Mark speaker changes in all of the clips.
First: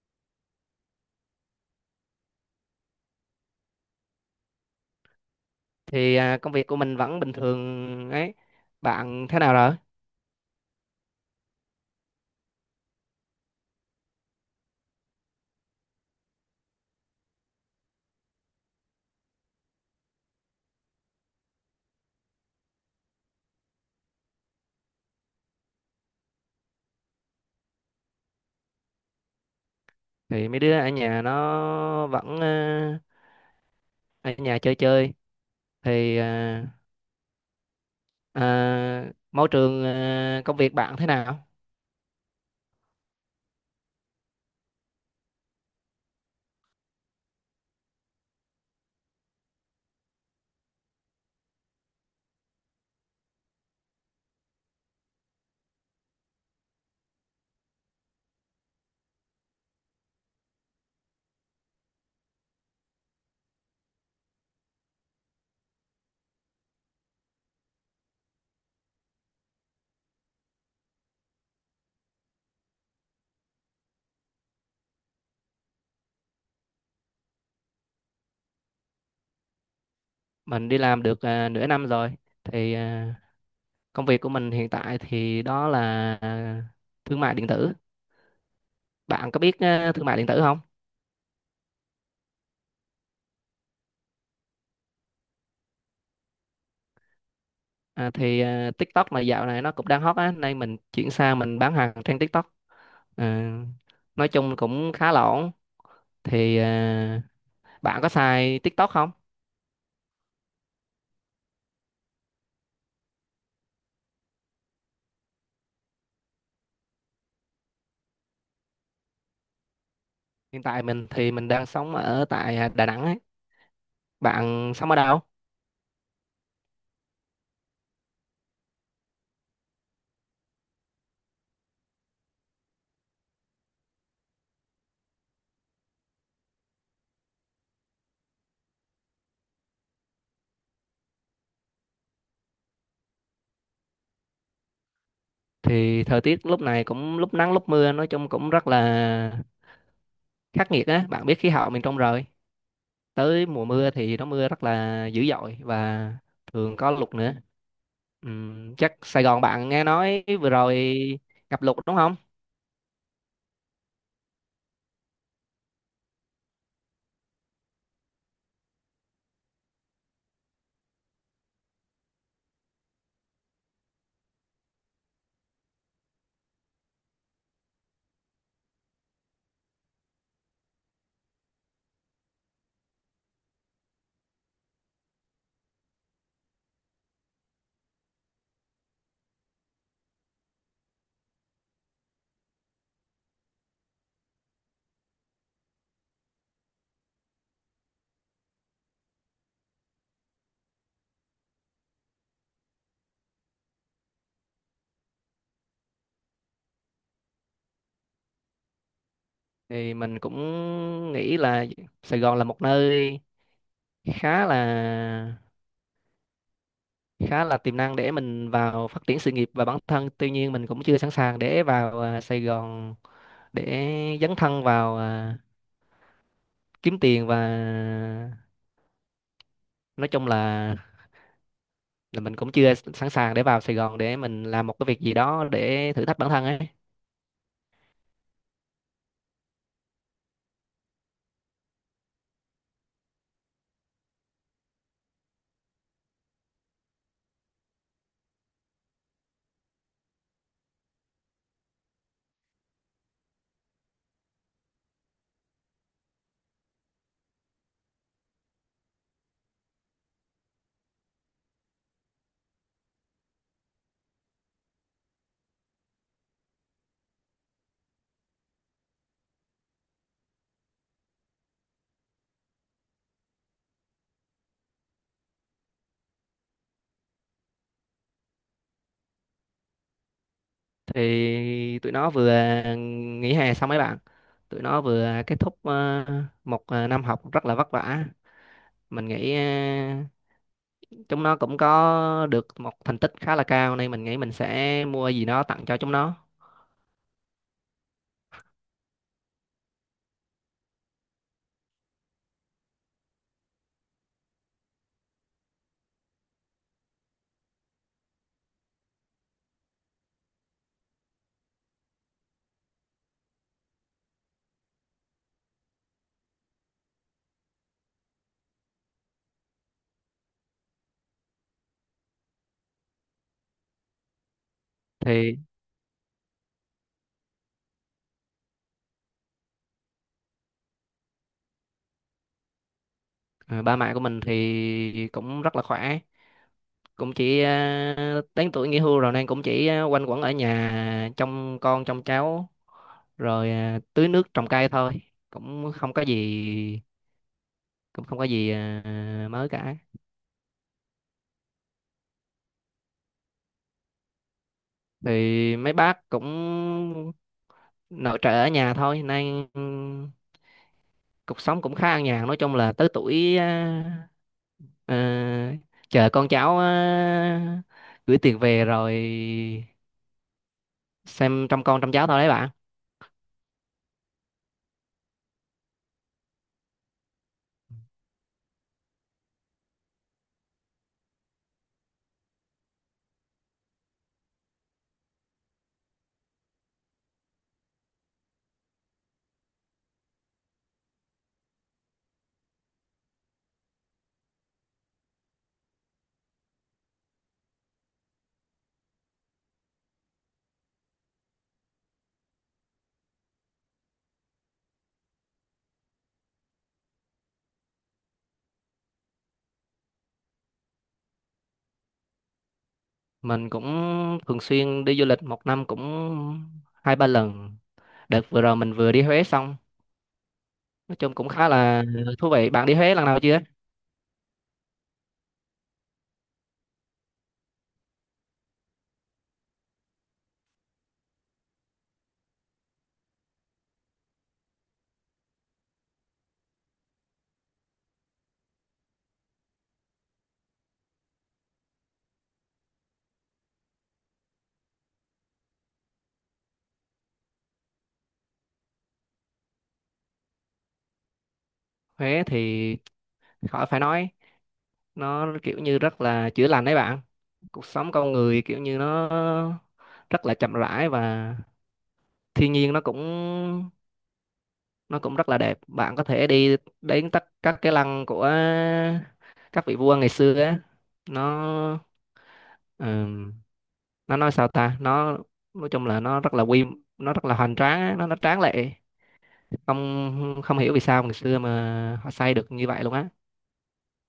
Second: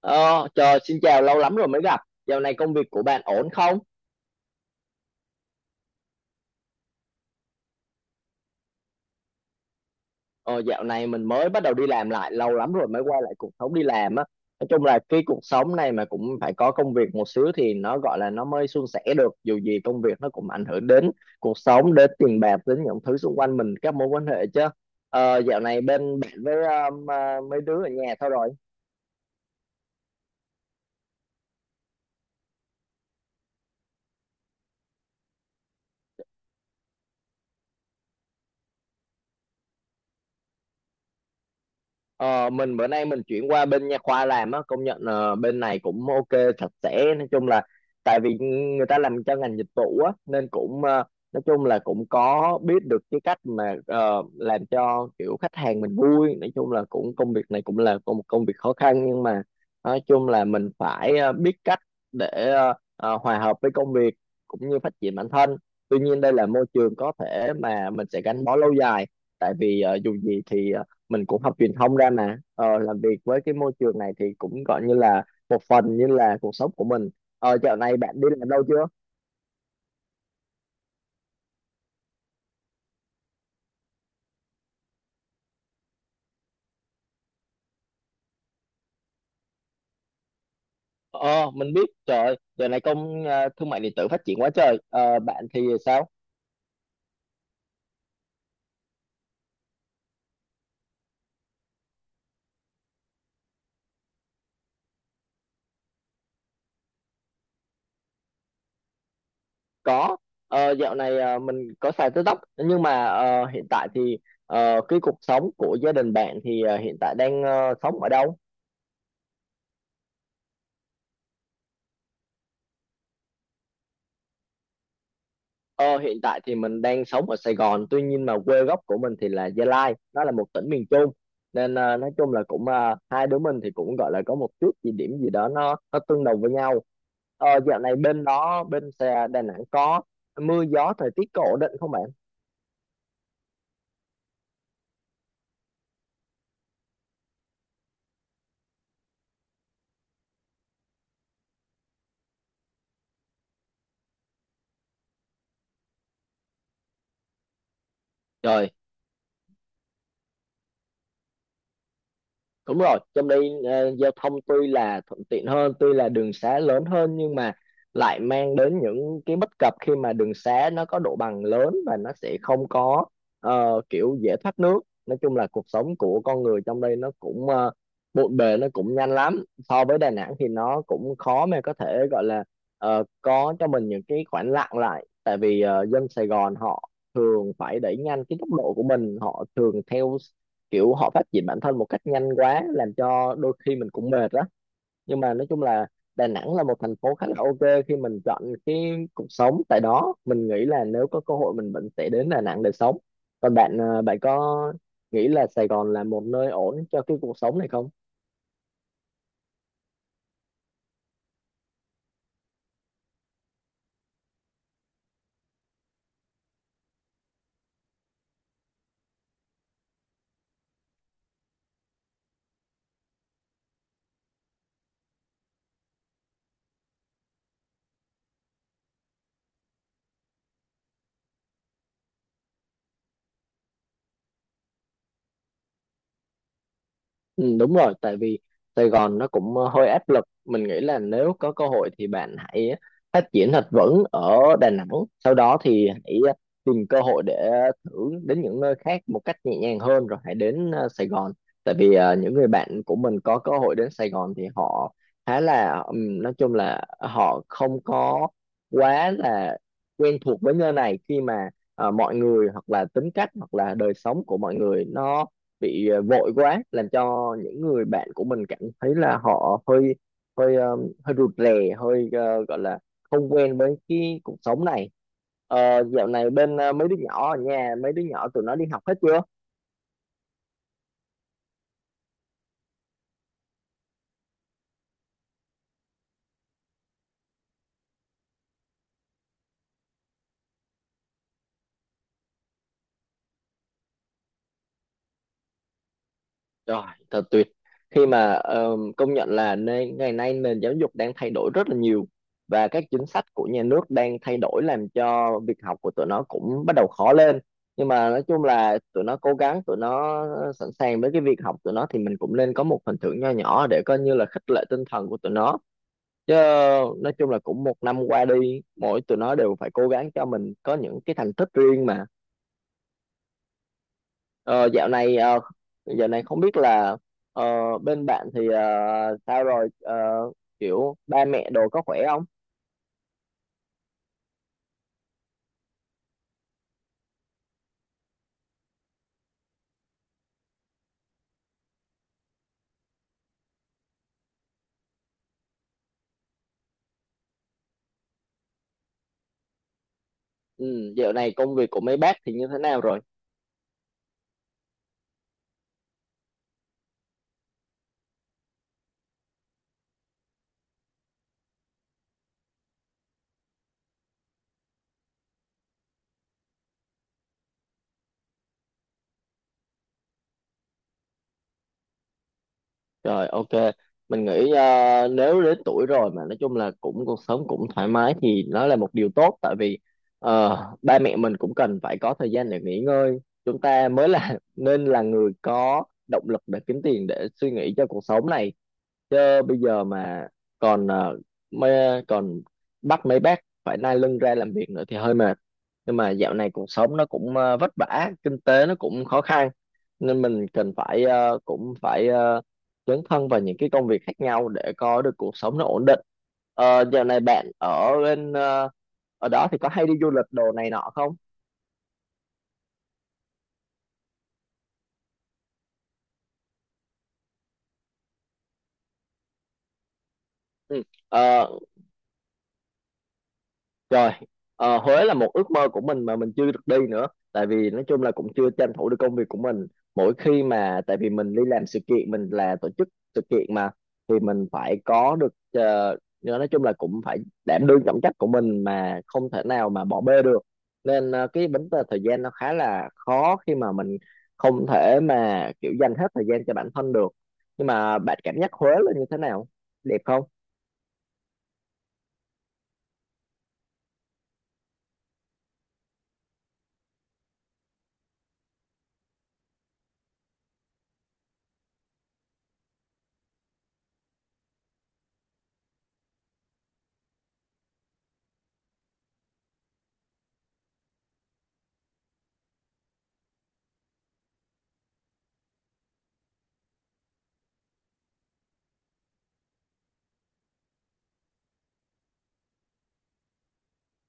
Speaker 1: Ờ, Chờ, xin chào, lâu lắm rồi mới gặp. Dạo này công việc của bạn ổn không?
Speaker 2: Thì công việc của mình vẫn bình thường ấy. Bạn thế nào rồi?
Speaker 1: Ờ, Dạo này mình mới bắt đầu đi làm lại, lâu lắm rồi mới quay lại cuộc sống đi làm á. Nói chung là cái cuộc sống này mà cũng phải có công việc một xíu thì nó gọi là nó mới suôn sẻ được. Dù gì công việc nó cũng ảnh hưởng đến cuộc sống, đến tiền bạc, đến những thứ xung quanh mình, các mối quan hệ chứ. Dạo này bên bạn với mấy đứa ở nhà thôi rồi.
Speaker 2: Thì mấy đứa ở nhà nó vẫn ở nhà chơi chơi. Thì công việc bạn thế nào?
Speaker 1: Ờ, mình bữa nay mình chuyển qua bên nha khoa làm á. Công nhận bên này cũng ok, sạch sẽ. Nói chung là tại vì người ta làm cho ngành dịch vụ á nên cũng nói chung là cũng có biết được cái cách mà làm cho kiểu khách hàng mình vui. Nói chung là cũng công việc này cũng là có một công việc khó khăn, nhưng mà nói chung là mình phải biết cách để hòa hợp với công việc cũng như phát triển bản thân. Tuy nhiên đây là môi trường có thể mà mình sẽ gắn bó lâu dài, tại vì dù gì thì mình cũng học truyền thông ra mà làm việc với cái môi trường này thì cũng gọi như là một phần như là cuộc sống của mình. Dạo này bạn đi làm đâu chưa?
Speaker 2: Mình đi làm được nửa năm rồi. Thì công việc của mình hiện tại thì đó là à, thương mại điện tử. Bạn có biết thương mại điện tử không?
Speaker 1: Ờ mình biết, trời ơi, dạo này thương mại điện tử phát triển quá trời. Ờ, Bạn thì sao?
Speaker 2: À, thì TikTok mà dạo này nó cũng đang hot á, nên mình chuyển sang mình bán hàng trên TikTok. À, nói chung cũng khá là ổn. Thì bạn có xài TikTok không?
Speaker 1: Có. Dạo này mình có xài TikTok nhưng mà hiện tại thì. Cái cuộc sống của gia đình bạn thì hiện tại đang sống ở đâu?
Speaker 2: Hiện tại mình thì mình đang sống ở tại Đà Nẵng ấy. Bạn sống ở đâu?
Speaker 1: Ờ, Hiện tại thì mình đang sống ở Sài Gòn, tuy nhiên mà quê gốc của mình thì là Gia Lai, nó là một tỉnh miền Trung. Nên nói chung là cũng hai đứa mình thì cũng gọi là có một chút gì điểm gì đó nó tương đồng với nhau. Dạo này bên đó bên xe Đà Nẵng có mưa gió, thời tiết có ổn định không bạn?
Speaker 2: Thì thời tiết lúc này cũng lúc nắng lúc mưa, nói chung cũng rất là khắc nghiệt á. Bạn biết khí hậu miền Trung rồi. Tới mùa mưa thì nó mưa rất là dữ dội và thường có lụt nữa.
Speaker 1: Trời,
Speaker 2: Chắc Sài Gòn bạn nghe nói vừa rồi ngập lụt đúng không?
Speaker 1: đúng rồi, trong đây giao thông tuy là thuận tiện hơn, tuy là đường xá lớn hơn, nhưng mà lại mang đến những cái bất cập khi mà đường xá nó có độ bằng lớn và nó sẽ không có kiểu dễ thoát nước. Nói chung là cuộc sống của con người trong đây nó cũng bộn bề, nó cũng nhanh lắm. So với Đà Nẵng thì nó cũng khó mà có thể gọi là có cho mình những cái khoảng lặng lại, tại vì dân Sài Gòn họ thường phải đẩy nhanh cái tốc độ của mình, họ thường theo kiểu họ phát triển bản thân một cách nhanh quá làm cho đôi khi mình cũng mệt đó. Nhưng mà nói chung là Đà Nẵng là một thành phố khá là ok khi mình chọn cái cuộc sống tại đó. Mình nghĩ là nếu có cơ hội mình vẫn sẽ đến Đà Nẵng để sống. Còn bạn có nghĩ là Sài Gòn là một nơi ổn cho cái cuộc sống này không?
Speaker 2: Thì mình cũng nghĩ là Sài Gòn là một nơi khá là khá là tiềm năng để mình vào phát triển sự nghiệp và bản thân, tuy nhiên mình cũng chưa sẵn sàng để vào Sài Gòn, để dấn thân vào kiếm tiền, và nói chung là mình cũng chưa sẵn sàng để vào Sài Gòn để mình làm một cái việc gì đó để thử thách bản thân ấy.
Speaker 1: Ừ, đúng rồi, tại vì Sài Gòn nó cũng hơi áp lực. Mình nghĩ là nếu có cơ hội thì bạn hãy phát triển thật vững ở Đà Nẵng. Sau đó thì hãy tìm cơ hội để thử đến những nơi khác một cách nhẹ nhàng hơn rồi hãy đến Sài Gòn. Tại vì những người bạn của mình có cơ hội đến Sài Gòn thì họ khá là nói chung là họ không có quá là quen thuộc với nơi này, khi mà mọi người hoặc là tính cách hoặc là đời sống của mọi người nó bị vội quá, làm cho những người bạn của mình cảm thấy là họ hơi hơi ờ, hơi rụt rè, gọi là không quen với cái cuộc sống này. Dạo này bên mấy đứa nhỏ ở nhà, mấy đứa nhỏ tụi nó đi học hết chưa?
Speaker 2: Thì tụi nó vừa nghỉ hè xong. Mấy bạn tụi nó vừa kết thúc một năm học rất là vất vả. Mình nghĩ chúng nó cũng có được một thành tích khá là cao, nên mình nghĩ mình sẽ mua gì đó tặng cho chúng nó.
Speaker 1: Rồi, thật tuyệt. Khi mà công nhận là ngày nay nền giáo dục đang thay đổi rất là nhiều và các chính sách của nhà nước đang thay đổi làm cho việc học của tụi nó cũng bắt đầu khó lên. Nhưng mà nói chung là tụi nó cố gắng, tụi nó sẵn sàng với cái việc học, tụi nó thì mình cũng nên có một phần thưởng nho nhỏ để coi như là khích lệ tinh thần của tụi nó. Chứ nói chung là cũng một năm qua đi, mỗi tụi nó đều phải cố gắng cho mình có những cái thành tích riêng mà. Ờ, dạo này
Speaker 2: thì
Speaker 1: ờ, dạo này không biết là ờ, bên bạn thì sao rồi? Ờ, Kiểu ba mẹ đồ có khỏe không?
Speaker 2: ờ, ba mẹ của mình thì cũng rất là khỏe, cũng chỉ đến tuổi nghỉ hưu rồi nên cũng chỉ quanh quẩn ở nhà trông con trông cháu, rồi tưới nước trồng cây thôi. Cũng không có gì, cũng không có gì mới cả.
Speaker 1: Ừ, dạo này công việc của mấy bác thì như thế nào rồi?
Speaker 2: Thì mấy bác cũng nội trợ ở nhà thôi, nên cuộc sống cũng khá an nhàn. Nói chung là tới tuổi, à, chờ con cháu gửi tiền về, rồi xem trông con trông cháu thôi đấy bạn.
Speaker 1: Rồi, ok, mình nghĩ nếu đến tuổi rồi mà nói chung là cũng cuộc sống cũng thoải mái thì nó là một điều tốt, tại vì ba mẹ mình cũng cần phải có thời gian để nghỉ ngơi. Chúng ta mới là nên là người có động lực để kiếm tiền, để suy nghĩ cho cuộc sống này, chứ bây giờ mà còn ờ, còn bắt mấy bác phải nai lưng ra làm việc nữa thì hơi mệt. Nhưng mà dạo này cuộc sống nó cũng vất vả, kinh tế nó cũng khó khăn, nên mình cần phải cũng phải dấn thân vào những cái công việc khác nhau để có được cuộc sống nó ổn định. Dạo này bạn ở đó thì có hay đi du lịch đồ này nọ không?
Speaker 2: Mình cũng thường xuyên đi du lịch, một năm cũng hai ba lần. Đợt vừa rồi mình vừa đi Huế xong,
Speaker 1: Ừ.
Speaker 2: nói chung cũng
Speaker 1: Ờ,
Speaker 2: khá là thú vị. Bạn đi Huế lần nào chưa?
Speaker 1: Rồi, Huế là một ước mơ của mình mà mình chưa được đi nữa. Tại vì nói chung là cũng chưa tranh thủ được công việc của mình. Mỗi khi mà, tại vì mình đi làm sự kiện, mình là tổ chức sự kiện mà, thì mình phải có được, nói chung là cũng phải đảm đương trọng trách của mình mà không thể nào mà bỏ bê được. Nên cái vấn đề thời gian nó khá là khó khi mà mình không thể mà kiểu dành hết thời gian cho bản thân được. Nhưng mà bạn cảm giác Huế là như thế nào? Đẹp không?
Speaker 2: Huế thì khỏi phải nói, nó kiểu như rất là chữa lành đấy bạn. Cuộc sống con người kiểu như nó rất là chậm rãi, và thiên nhiên nó cũng rất là đẹp. Bạn có thể đi đến tất các cái lăng của các vị vua ngày xưa á. Nó ừm, nó nói sao ta, nó nói chung là nó rất là hoành tráng á, nó tráng lệ. Không không hiểu vì sao ngày xưa mà họ xây được như vậy luôn á.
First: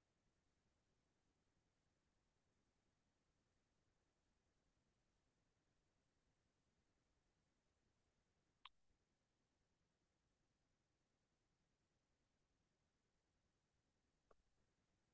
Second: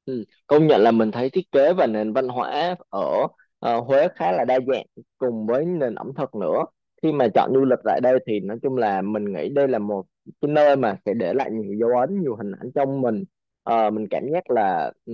Speaker 1: Ừ. Công nhận là mình thấy thiết kế và nền văn hóa ở Huế khá là đa dạng, cùng với nền ẩm thực nữa. Khi mà chọn du lịch tại đây thì nói chung là mình nghĩ đây là một cái nơi mà sẽ để lại nhiều dấu ấn, nhiều hình ảnh trong mình. Mình cảm giác là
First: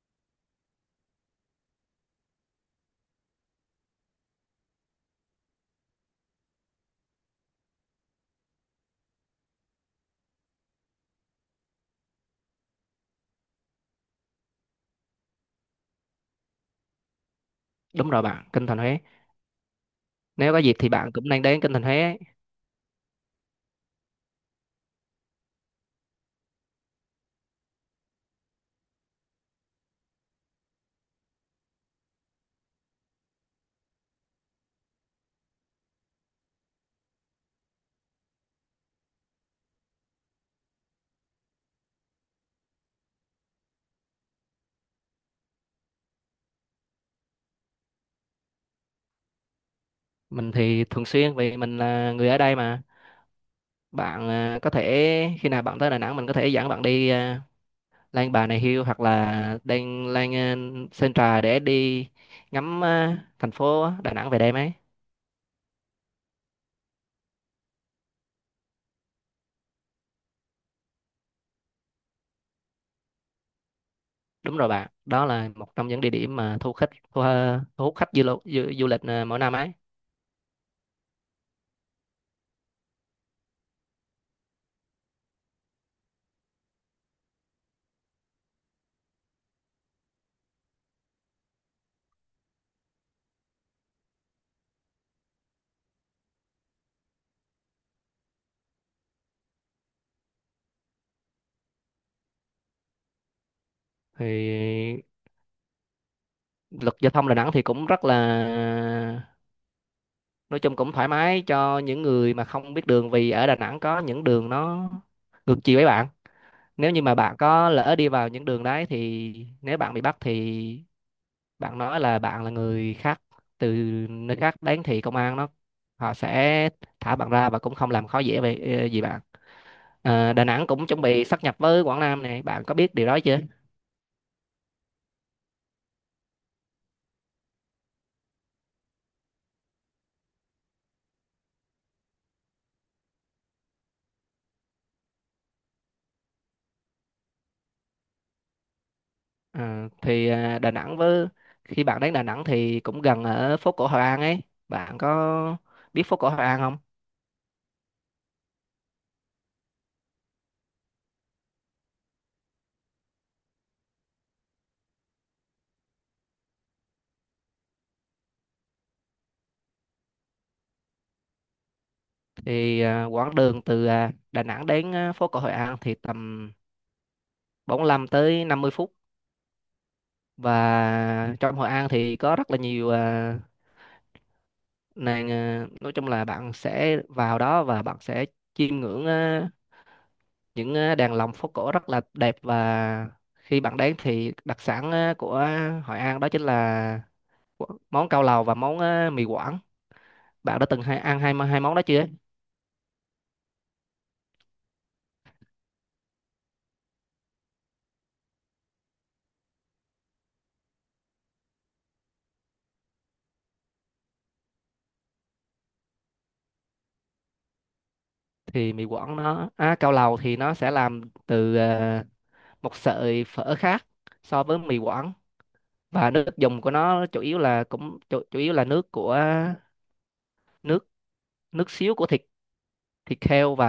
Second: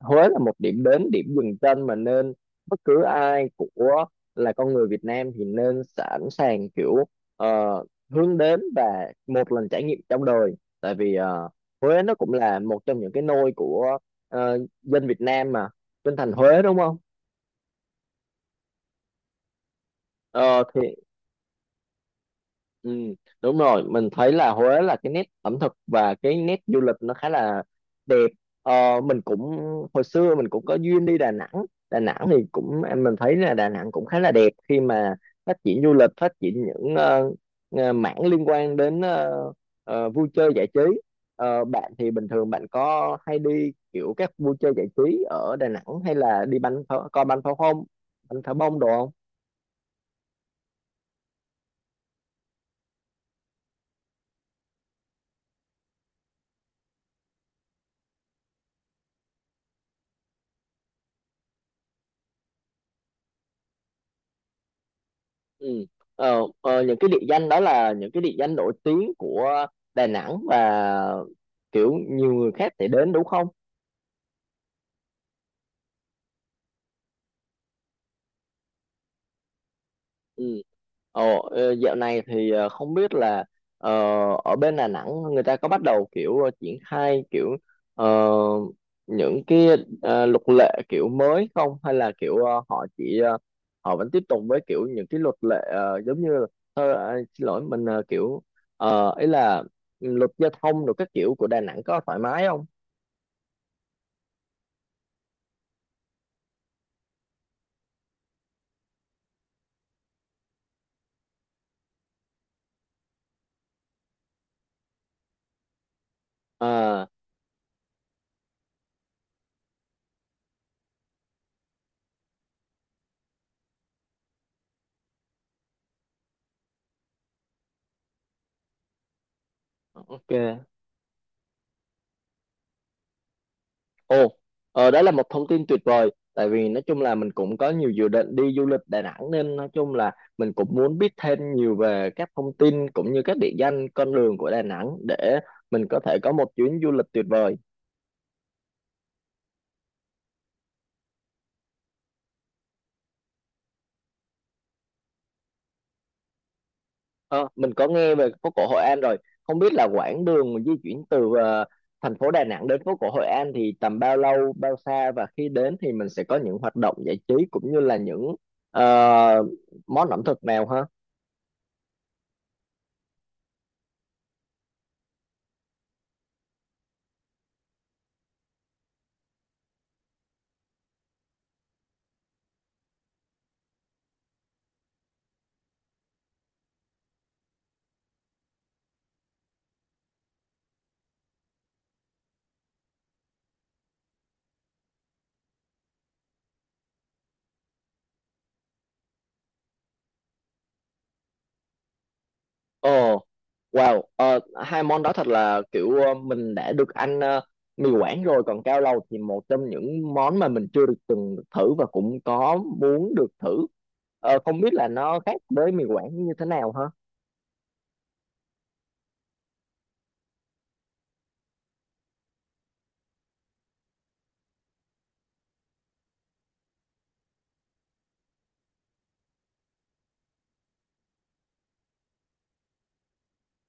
Speaker 1: Huế là một điểm đến, điểm dừng chân mà nên bất cứ ai của là con người Việt Nam thì nên sẵn sàng kiểu ờ, hướng đến và một lần trải nghiệm trong đời. Tại vì Huế nó cũng là một trong những cái nôi của dân Việt Nam mà, bên thành Huế đúng không?
Speaker 2: Đúng rồi bạn, Kinh Thành Huế. Nếu có
Speaker 1: Ờ
Speaker 2: dịp
Speaker 1: thì.
Speaker 2: thì bạn cũng nên đến Kinh Thành Huế ấy.
Speaker 1: Ừ, đúng rồi, mình thấy là Huế là cái nét ẩm thực và cái nét du lịch nó khá là đẹp. Mình cũng hồi xưa mình cũng có duyên đi Đà Nẵng. Đà Nẵng thì cũng em mình thấy là Đà Nẵng cũng khá là đẹp khi mà phát triển du lịch, phát triển những mảng liên quan đến vui chơi giải trí. Bạn thì bình thường bạn có hay đi kiểu các vui chơi giải trí ở Đà Nẵng hay là đi bắn pháo, coi bắn pháo không, bắn pháo bông đồ không?
Speaker 2: Mình thì thường xuyên vì mình là người ở đây mà. Bạn à, có thể khi nào bạn tới Đà Nẵng mình có thể dẫn bạn đi Lan Bà Nà Hills, hoặc là đang Lan Sơn Trà để đi ngắm thành phố Đà Nẵng về đêm ấy.
Speaker 1: Ừ. Những cái địa danh đó là những cái địa danh nổi tiếng của Đà Nẵng và kiểu nhiều người khác sẽ đến đúng không?
Speaker 2: Đúng rồi bạn, đó là một trong những địa điểm mà thu hút khách du lịch mỗi năm ấy.
Speaker 1: Ừ. Ồ, dạo này thì không biết là ờ, ở bên Đà Nẵng người ta có bắt đầu kiểu triển khai kiểu ờ, những cái luật lệ kiểu mới không, hay là kiểu họ vẫn tiếp tục với kiểu những cái luật lệ giống như là- thôi xin lỗi, mình kiểu ý là luật giao thông rồi các kiểu của Đà Nẵng có thoải mái không?
Speaker 2: Thì luật giao thông Đà Nẵng thì cũng rất là, nói chung cũng thoải mái cho những người mà không biết đường, vì ở Đà Nẵng có những đường nó ngược chiều ấy bạn. Nếu như
Speaker 1: À,
Speaker 2: mà bạn có lỡ đi vào những đường đấy thì nếu bạn bị bắt thì bạn nói là bạn là người khác từ nơi khác đến, thì công an nó họ sẽ thả bạn ra và cũng không làm khó dễ về gì bạn. Đà
Speaker 1: ok.
Speaker 2: Nẵng cũng chuẩn bị sáp nhập với Quảng Nam này, bạn có biết điều đó chưa?
Speaker 1: Ồ, đó là một thông tin tuyệt vời. Tại vì nói chung là mình cũng có nhiều dự định đi du lịch Đà Nẵng nên nói chung là mình cũng muốn biết thêm nhiều về các thông tin cũng như các địa danh, con đường của Đà Nẵng để mình có thể có một chuyến du lịch tuyệt vời.
Speaker 2: Ờ, thì Đà Nẵng với, khi bạn đến Đà Nẵng thì cũng gần ở phố cổ Hội An ấy. Bạn có biết phố cổ Hội An không?
Speaker 1: Ờ, mình có nghe về phố cổ Hội An rồi. Không biết là quãng đường di chuyển từ thành phố Đà Nẵng đến phố cổ Hội An thì tầm bao lâu, bao xa, và khi đến thì mình sẽ có những hoạt động giải trí cũng như là những ờ, món ẩm thực nào ha?
Speaker 2: Thì quãng đường từ Đà Nẵng đến phố cổ Hội An thì tầm 45 tới 50 phút. Và trong Hội An thì có rất là nhiều ờ, Nên nói chung là bạn sẽ vào đó và bạn sẽ chiêm ngưỡng những đàn lồng phố cổ rất là đẹp. Và khi bạn đến thì đặc sản của Hội An đó chính là món cao lầu và món mì Quảng. Bạn đã từng hai, ăn hai hai món đó chưa?
Speaker 1: Ồ. Wow, hai món đó thật là kiểu mình đã được ăn mì Quảng rồi, còn cao lầu thì một trong những món mà mình chưa được từng được thử và cũng có muốn được thử. Không biết là nó khác với mì Quảng như thế nào hả?
Speaker 2: Thì mì Quảng nó, cao lầu thì nó sẽ làm từ một sợi phở khác so với mì Quảng, và nước dùng của nó chủ yếu là chủ yếu là nước của nước nước xíu của thịt thịt heo, và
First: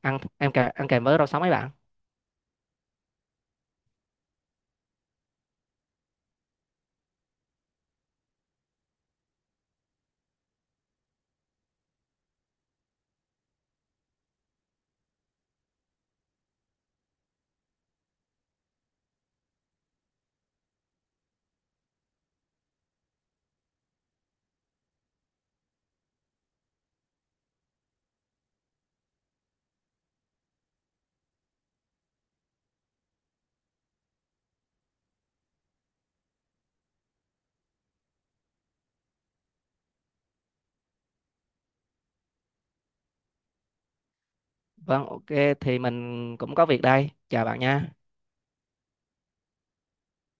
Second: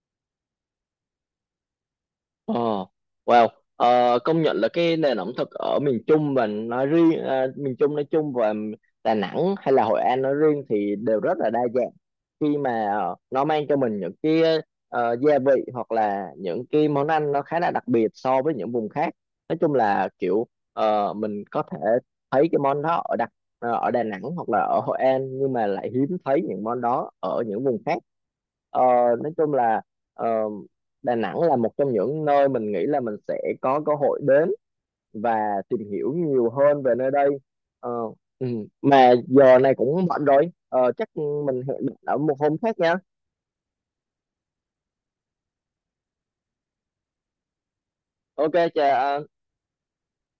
Speaker 2: ăn kèm với rau sống ấy bạn.
Speaker 1: Ờ, wow, công nhận là cái nền ẩm thực ở miền Trung, và nói riêng miền Trung nói chung và Đà Nẵng hay là Hội An nói riêng thì đều rất là đa dạng. Khi mà nó mang cho mình những cái gia vị hoặc là những cái món ăn nó khá là đặc biệt so với những vùng khác. Nói chung là kiểu mình có thể thấy cái món đó ở Đà Nẵng hoặc là ở Hội An, nhưng mà lại hiếm thấy những món đó ở những vùng khác. Ờ, nói chung là ờ, Đà Nẵng là một trong những nơi mình nghĩ là mình sẽ có cơ hội đến và tìm hiểu nhiều hơn về nơi đây. Ờ, ừ. Mà giờ này cũng muộn rồi, chắc mình hẹn bạn ở một hôm khác nha.
Speaker 2: Vâng, ok, thì mình cũng có việc đây. Chào bạn nha.
Speaker 1: Ok, chà.